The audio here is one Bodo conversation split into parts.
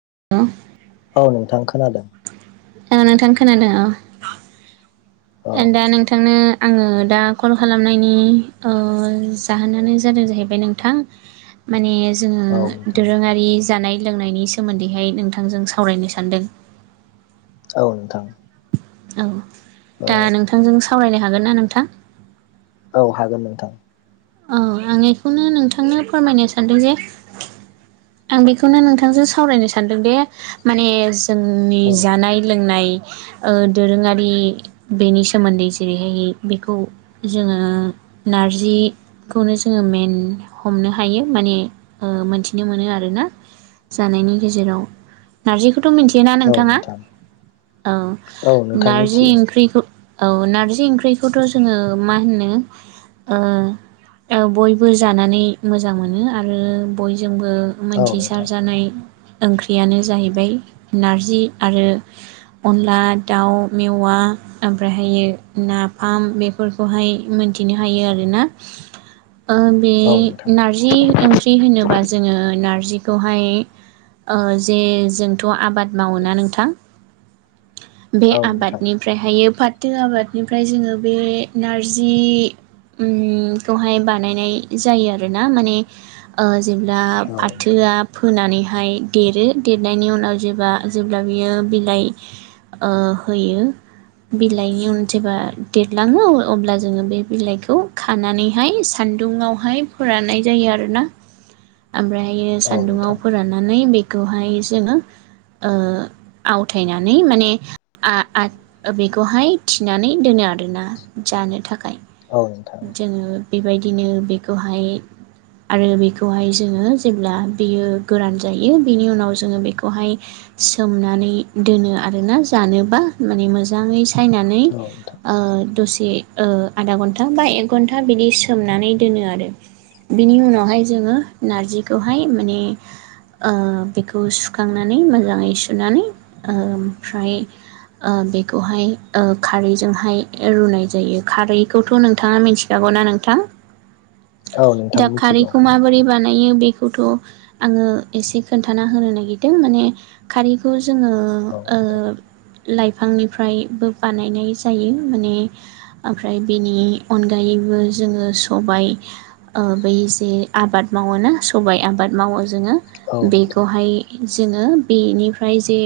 [unintelligible] औ नोंथां खोनादों नोंथां खोनादों औ औ दा नोंथांनो आंङो दा कल खालामनायनि जाहोनानो जादों जाहैबाय नोंथां माने जोंङो औ नोंथां दोरोङारि जानाय लोंनायनि सोमोन्दैहाय नोंथांजों सावरायनो सानदों औ नोंथां औ औ दा नोंथांजों सावरायनो हागोन ना नोंथां औ हागोन नोंथां औ आं बेखौनो नोंथांनो फोरमायनो सानदों जे आं बेखौनो नोंथांजों सावरायनो सानदोंदि माने जोंनि जानाय लोंनाय दोरोङारि बेनि सोमोन्दै जेरैहाय बेखौ जोंङो नारजि खौनो जोंङो मेन हमनो हायो माने मोन्थिनो मोनो आरोना जानायनि गेजेराव नारजिखौ खौथ' मिथिय ना औ नोंथांङा नोंथां औ औ नोंथां नारजि मिथियो ओंख्रिखौ औ नारजि ओंख्रिखौथ' जोंङो मा होनो बयबो जानानै मोजां मोनो आरो बय जोंबो औ नोंथां मिथिसारजानाय ओंख्रियानो जाहैबाय नारजि आरो अनला दाउ मेवा ओमफ्रायहायो नाफाम बेफोरखौहाय मोन मिथिनो हायो आरोना बे औ नोंथां नारजि ओंख्रि होनोबा जोंङो नारजि बेखौहाय जे जोंथ' आबाद मावोना नोंथां बे औ नोंथां आबादनिफ्रायहाय फाथो आबादनिफ्राय जोंङो बे नारजि ओम बे खौहाय बानायनाय जायो आरोना माने जेब्ला औ नोंथां फाथोआ होनानैहाय देरो देरनायनि उनाव जे जेब्ला बियो बिलाइ होयो बिलाइनि उन जेबब्ला देरलांङो अब्ला जोंङो बे बिलाइखौ खानानै सानदुंयावहाय फोरनाय जायो आरोना ओमफ्रायायो औ सान्दुंयाव नोंथां फोराननानै बेखौहाय जोंङो आवथायनानै माने बेखौहाय थिनानै दोनो आरोना जानो थाखाय औ नोंथां जोङो बेबायदिनो बेखौहाय आरो बेखौहाय जोंङो जेब्ला बियो गोरान जायो बिनि उनाव जोंङो बेखौहाय सोमनानै दोनो आरोना जानोब्ला माने मोजांङै सायनानै औ नोंथां दसे आधा घन्टा घन्टा बा एक घन्टा बिदि सोमनानै दोनो आरो बिनि उनावहाय जोंङो नारजिखौहाय माने बेखौ सुखांनानै मोजाङै सुनानै ओमफ्राय बेखौहाय खारैजोंहाय रुनाय जायो। खारैखौ रैखौ नोंथाङा मिथिखागौ ना नोंथां औ नोंथां दा मिथिगौ खारैखौ माबोरै बानायो बेखौथ' आङो एसे खोनथाना होनो नायगिरदों माने खारैखौ जोङो औ नोंथां ओ लाइफांनिफ्रायबो बानायनाय जायो माने ओमफ्राय बेनि अनगायैबो जोङो सबाइ बै जे आबाद मावोना सबाय आबाद मावो जोङो औ नोंथां बेखौहाय जोङो बेनिफ्राय जे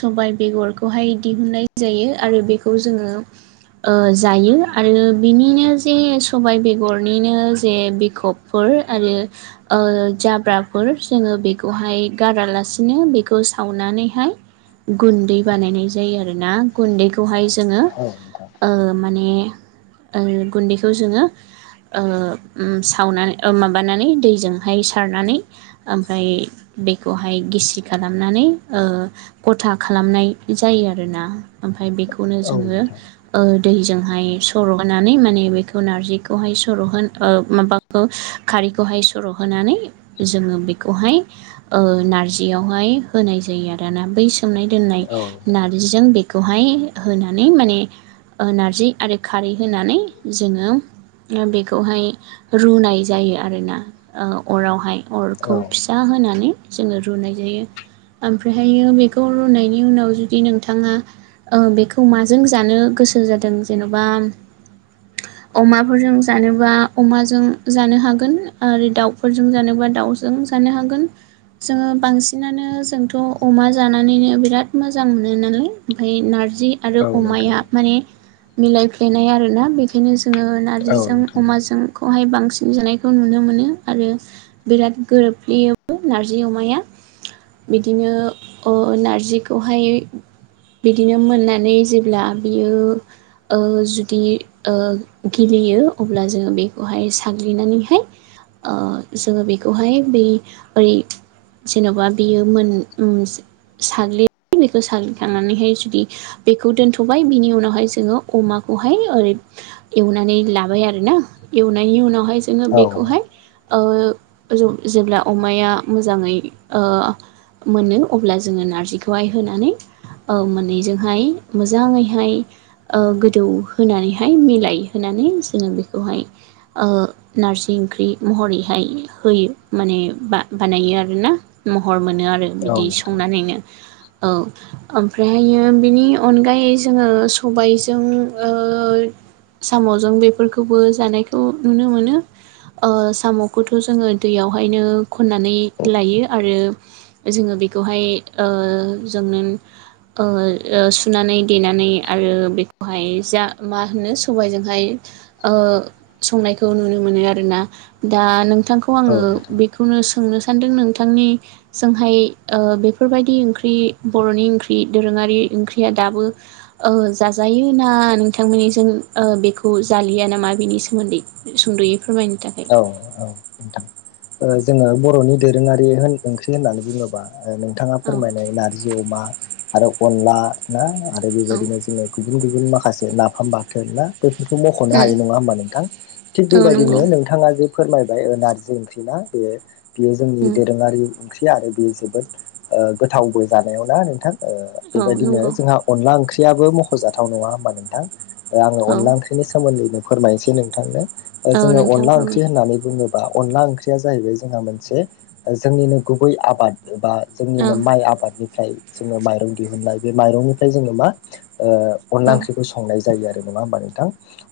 सबाइ बेगरखौहाय दिहुननाय जायो आरो। बेखौ खौ जोङो जायो। आरो बिनिनो जे सबाय बेगरनिनो जे बिखबफोर आरो जाब्राफोर जोङो बेखौहाय गारालासिनो बेखौ सावनानैहाय गुन्दै बानायनाय जायो आरोना गुन्दैखौहाय जोङो औ नोंथां माने आरो गुन्दैखौ जोङो सावनानै माबानानै दैजोंहाय सारनानै ओमफ्राय बेखौहाय गिसि खालामनानै गथा खालामनाय जायो आरोना बेखौनो औ जोङो नोंथां ओ दैजोंहाय सर' होनानै माने बेखौ नारजिखौहाय सर' माबाखौ खारैखौहाय सर' हो होनानै जोङो बेखौहाय नारजियावहाय होनाय जायो आरोना। सोमनाय दोननाय औ नोंथां नारजिजों बेखौहाय होनानै माने नारजि आरो खारै होनानै जोङो बेखौहाय रुनाय जायो आरोना अरावहाय औ अरखौ फिसा होनानै जोङो रुनाय जायो। ओमफ्रायहायो बेखौ रुनायनि उनाव जुदि नोंथाङा बेखौ माजों जानो गोसो जादों जेन'बा अमाफोरजों जानोबा अमाजों जानो हागोन आरो दाउफोरजों जानोबा दाउजों जानो हागोन जोङो बांसिनानो जोंथ' अमा जानानैनो बिराद मोजां मोनो नालाय ओमफ्राय नारजि जि आरो नोंथां अमाया माने मिलाय फ्लेनाय आरोना। बेखायनो जों जोङो औ नोंथां औ नारजिजों अमाजों खौहाय बांसिन जानायखौ नुनो मोनो आरो बिराद गोरोबफ्लेयो। नारजि अमाया बिदिनो नारजिखौहाय बिदिनो मोननानै जेब्ला बियो जुदि गेलेयो अब्ला जोङो बेखौहाय साग्लिनानैहाय जोङो बेखौहाय बे ओरै जेन'बा बियो मोन साग्लि बेखौ साग्लिखांनानैहाय जुदि बेखौ दोनथ'बाय बिनि उनावहाय जोङो अमाखौहाय ओरै एवनानै लाबाय आरोना एवनायनि उनावहाय जोङो औ बेखौहाय जेब्ला अमाया मोजाङै ओ मोनो अब्ला जोङो नारजिखौहाय होनानै मोननैजोंहाय मोजाङैहाय गोदौ होनानैहाय मिलायहोनानै जोङो बेखौहाय नारजि ओंख्रि महरै हाय होयो माने बानायो आरोना महर मोनो आरो नोंथां औ बिदि नोंथां संनानैनो औ ओमफ्राहायो बिनि अनगायै जोङो। खबाइजों ओ साम'जों बेफोरखौबो जानायखौ नुनो मोनो साम'खौथ' जोङो दैयावहायनो खननानै लायो आरो जोङो। बेखौहाय जोंनो सुनानै देनानै आरो बेखौहाय जा मा होनो सबायजोंहाय ओ संनायखौ नुनो मोनो। मोन आरोना दा नोंथांखौ आङो बेखौनो सोंनो सानदों नोंथांनि जोंहाय ओ बेफोरबायदि ओंख्रि बर'नि ओंख्रि दोरोङारि ओंख्रिया दाबो ओ जाजायो ना नोंथांमोननिजों बेखौ जालिया नामा बेनि सोमोनदै सुंद'यै फोरमायनो थाखाय औ औ नोथां ओ जोङो बर'नि दोरोङारि होन ओंख्रि होननानै बुङोब्ला। नोंथाङा औ फोरमायनाय नारजि अमा आरो अनला ना आरो औ बेबायदिनो जोङो। गुबुन गुबुन माखासे नाफाम बाथोन ना बे खौ मख'नो उम हायो नङा होनबा नोंथां थिग औ बेबायदि नंगौ नोंथां फोरमायबाय नारजि ओंख्रि ना बे बेयो जोंनि उम दोरोङारि ओंख्रि आरो बेयो जोबोद गोथावबो जानायाव ना नोंथां ओ औ बेबायदिनो नंगौ जोंहा अनला ओंख्रि ओंख्रियाबो मख'जाथाव नङा होमबा नोंथां आङो औ अनला ओंख्रिनि सोमोनदैनो फोरमायनोसै नोंथांनो। औ जोङो नोंथां अनला ओंख्रि फोरमाय होननानै बुङोबा। अनला ओंख्रिया जाहैबाय जोंहा मोनसे जोंनिनो गुबै आबाद एबा जोंनिनो औ माइ आबादनिफ्राय जोङो माइरं दिहुननाय बे माइरंनिफ्राय जोङो मा। ओ अनला औ ओंख्रिखौ संनाय जायो आरो नङा होमबा नोंथां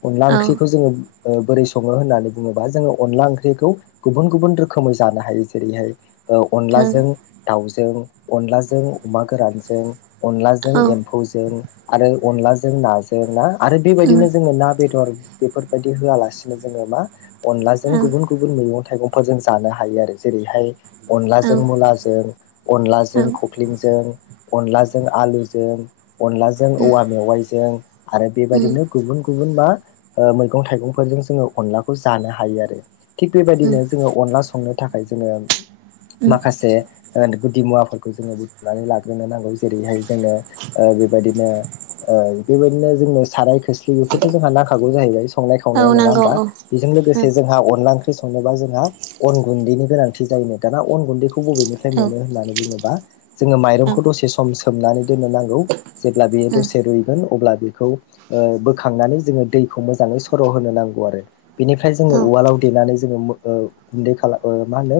अनला औ ओंख्रिखौ जोङो बोरै सङो होननानै बुङोबा जोङो अनला ओंख्रिखौ गुबुन गुबुन रोखोमै जानो हायो जेरैहाय ओ औ अनलाजों दाउजों, अनलाजों अमा गोरानजों अनलाजों औ एमफौजों आरो अनलाजों नाजों ना। आरो उम बेबायदिनो जोङो ना बेदर बेफोरबायदि होयालासिनो जोङो मा अनलाजों औ गुबुन गुबुन मैगं थाइगंफोरजों जानो हायो आरो जेरैहाय औ औ अनलाजों मुलाजों अनलाजों उम खख्लिंजों अनलाजों आलुजों अनलाजों उम औवा मेवाइजों आरो बेबायदिनो उम गुबुन गुबुन मा ओ मैगं-थाइगंफोरजों जोङो अनलाखौ जानो हायो आरो थिग बेबायदिनो जोङो अनला संनो थाखाय जोङो उम माखासे ओ। गुदि मुवाफोरखौ जोङो बुथुमनानै लाग्रोनो नांगौ जेरैहाय जोंनो ओ बेबायदिनो ओ बेबायदिनो जोंनो साराय खोस्लि बेफोरथ' जोंहा नांखागौ जाहैबाय संनाय औ खावनायाव नङा नांगौ होमबा। औ बेजों उम लोगोसे जोंहा अनला ओंख्रि संनोबा जोंहा अन गुनदैनि गोनांथि जायो दाना अन गुैनदैखौ बबेनिफ्राय औ मोनो होननानै बुङोबा जोङो उम औ उम माइरंखौ दसे सम सोमनानै दोननो नांगौ जेब्ला बेयो दसे रुइगोन अब्ला बेखौ ओ बोखांनानै जोङो दैखौ मोजाङै सर' होनो नांगौ आरो। बेनिफ्राय जोङो उवालाव देनानै जोङो ओ गुनदै खालामो मा होनो?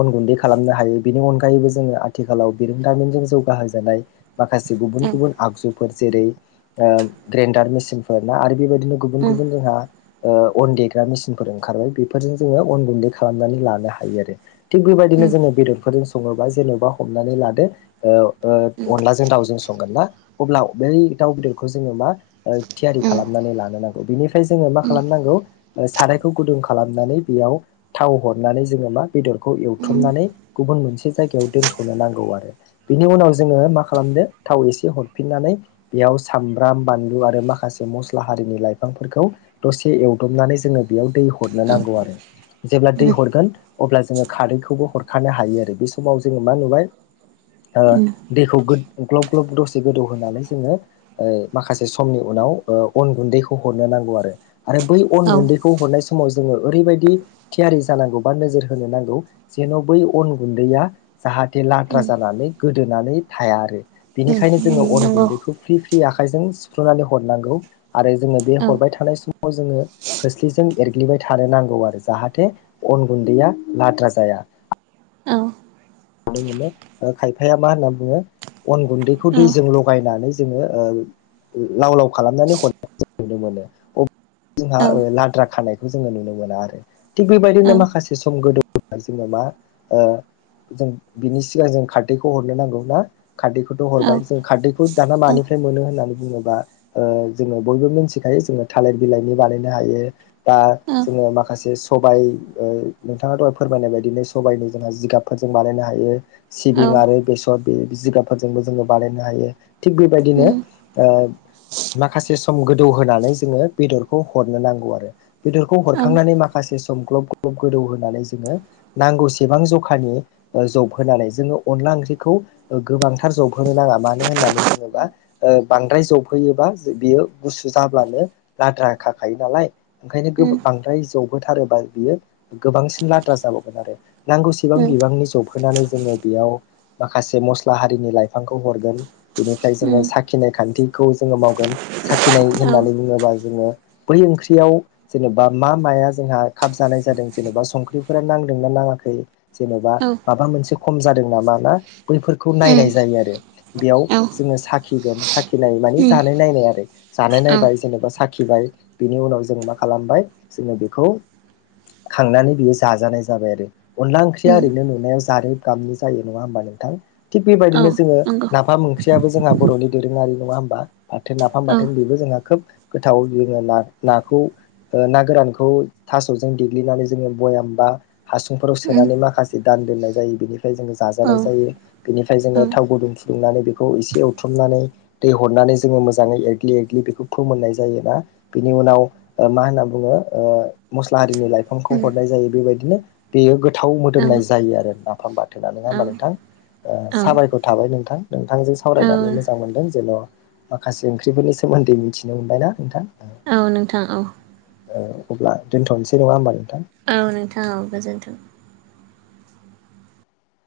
अन गुनदै खालामनो हायो बेनि अनगायैबो जोङो आथिखालाव बिरोंदामिनजों जौगाहो जानाय माखासे गुबुन गुबुन आगजुफोर जेरै ओ ग्रेडार मेसिनफोर ना आरो। बेबायदिनो गुबुन उम गुबुन जोंहा ओ अन देग्रा मेसिनफोर ओंखारबाय बेफोरजों जोङो अन गुनदै खालामनानै लानो हायो आरो। थिग बेबायदिनो जोङो बेदरफोरजों सङोबा जेन'बा हमनानै लादो ओ ओ उम अनलाजों दाउजों संगोन ना अब्ला बै दाउ बेदरखौ जोङो मा थियारि उम खालामनानै लानो नांगौ बेनिफ्राय जोङो मा उम खालामनांगौ। सारायखौ गुदुं खालामनानै बेयाव थाव हरनानै जोङो मा बेदरखौ उम एवथ्रुमनानै गुबुन मोनसे जायगायाव दोनथ'नो नांगौ आरो बिनि उनाव जोङो मा खालामदो थाव एसे हरफिननानै। बेयाव सामब्राम बानलु आरो माखासे मस्ला हारिनि लाइफांफोरखौ दसे एवदबनानै जों जोङो बेयाव दै हरनो औ नांगौ आरो जेब्ला दै उम हरगोन अब्ला जोङो खारैखौबो हरखानो हायो आरो बे समाव जोङो मा नुबाय औ ओ दैखौ ग्लब ग्लब दसे गोदौ होनानै जोङो ओ माखासे समनि उनाव ओ अन गुनदैखौ हरनो नांगौ आरो आरो बै अन औ गुनदैखौ समाव जोङो ओरैबायदि थियारि जानांगौ बा नोजोर होनो नांगौ जेन' बै अन गुन्दैया जाहा बे लाद्रा उम जानानै गोदोनानै थाया आरो उम बेनिखायनो जोङो अन नंगौ गुन्दैखौ फ्रि फ्रि आखाइजों सिफ्र्लुनानै हरनांगौ आरो जोङो बे औ हरबाय थानाय समाव जोङो खोस्लिजों एरग्लिबाय थानो नांगौ आरो जाहाथे अन गुन्दैया लाद्रा जाया औ नुनो मोनो ओ खायफाया मा होनना बुङो अन गुन्दैखौ औ दैजों लगायनानै जोङो ओ लाव लाव खालामनानै हरनाय नुनो मोनो अ जोंहा लाद्रा खानायखौ जोङो नुनो मोना आरो थिग औ बेबायदिनो माखासे सम गोदो जोङो मा ओ जों बिनि सिगां जों खारदैखौ हरनो नांगौ ना खारदैखौथ' हरबाय जों खारदैखौ दाना मानिफ्राय मोनो होननानै बुङोबा ओ जोङो बयबो मिथिखायो जोङो थालिर बिलाइनि बानायनो हायो दा औ जोङो माखासे सबाय ओ नोंथाङा दहाय फोरमायनाय बायदिनोै सबायाइनि जोंहा जिगाब फोरजों बानायनो हायो औ सिबिं आरो बेसर बे जिगाबफोरजोंबो जोङो बानायनो हायो थिग बेबायदिनो उम ओ माखासे सम गोदौ होनोनानै जोङो बेदरखौ हरनो नांगौ आरो बेदरखौ औ उम हरखांनानै माखासे सम ग्लब ग्लब गोदौ होनानै जोङो नांगौसेबां जखानि जब होनानै जोङो अनला ओंख्रिखौ गोबांथार जब होनो नाङा मानो होननानै बुङोबा ओ बांद्राय जबहोयोबा बियो गुसु जाब्लानो लाद्राखाखायो नालाय ओंखायनो गो उम बांद्राय जबहोथारोबा बियो गोबांसिन लाद्रा जाबावगोन आरो नांगौ उम औ उम औ बिबांनि जौफैनानै जोङो बेयाव माखासे मस्ला हारिनि लाइफांखौ हरगोन बिनिफ्राय जोङो साखिनाय खान्थिखौ जोङो मावगोन साखिनाय होननानै बुङोबा जोङो बै ओंख्रियाव जेनेबा मा माया जोंहा खाबजानाय जादों जेन'बा संख्रिफोरा नांदोंना नाङाखै जेन'बा उम माबा मोनसे खम जादों नामा ना बैफोरखौ नायनाय जायो आरो बेयाव औ जोङो साखिगोन सा खिनाय मानि जानाय नायनाय आरो जानाय नायबाय जेनेबा सा खिबाय बिनि उनाव जों मा खालामबाय जोङो बेखौ खांनानै बियो जाजानाय जाबाय आरो अनला ओंख्रि या उम ओरै नुनायाव जारेद गाबनि जायो नङा होमबा नोंथां थिग औ बेबायदिनो जोङो नंगौ नाफाम ओंख्रियाबो जों जोंहा बर'नि दोरोङारि नङा होमबा बाथोन नाफाम औ बाथोन बेबो जोंहा खोब गोथाव जोङो ना नाखौ ओ ना गोरानखौ थास'जों देग्लिनानै जोङो भयाम बा हासुंफोराव उम सोनानै माखा खासे दान दोननाय जायो बेनिफ्राय जोङो औ जाजानाय उम जायो बेनिफ्राय जोङो औ थाव गुदुं फुदुंनानै बेखौ एसे ए थ्रमनानै दै हरनानै जोङो मोजाङै एरग्लि एरग्लि बेखौ फोमोननाय जायोना बिनि उनाव मा होनना बुङो ओ मस्ला दिनै लाइफांखौ हरनाय जायो बेबायदिनो बेयो गोथाव औ मोदोमनाय जायो आरो नाफाम बाथो थोना नङा औ होमबा नोंथां साबायखर थाबाय नोंथां नोंथांजों औ सावरायनानै मोजां मोनदों जेन' माखासे ओंख्रिफोरनि सोमोन्दै मिथिनो मोनबायना नोंथां औ नोंथां औ अ अब्ला दोनथ'नोसै नङा होमबा नोथां औ नोंथाङ औ गोजोन्थों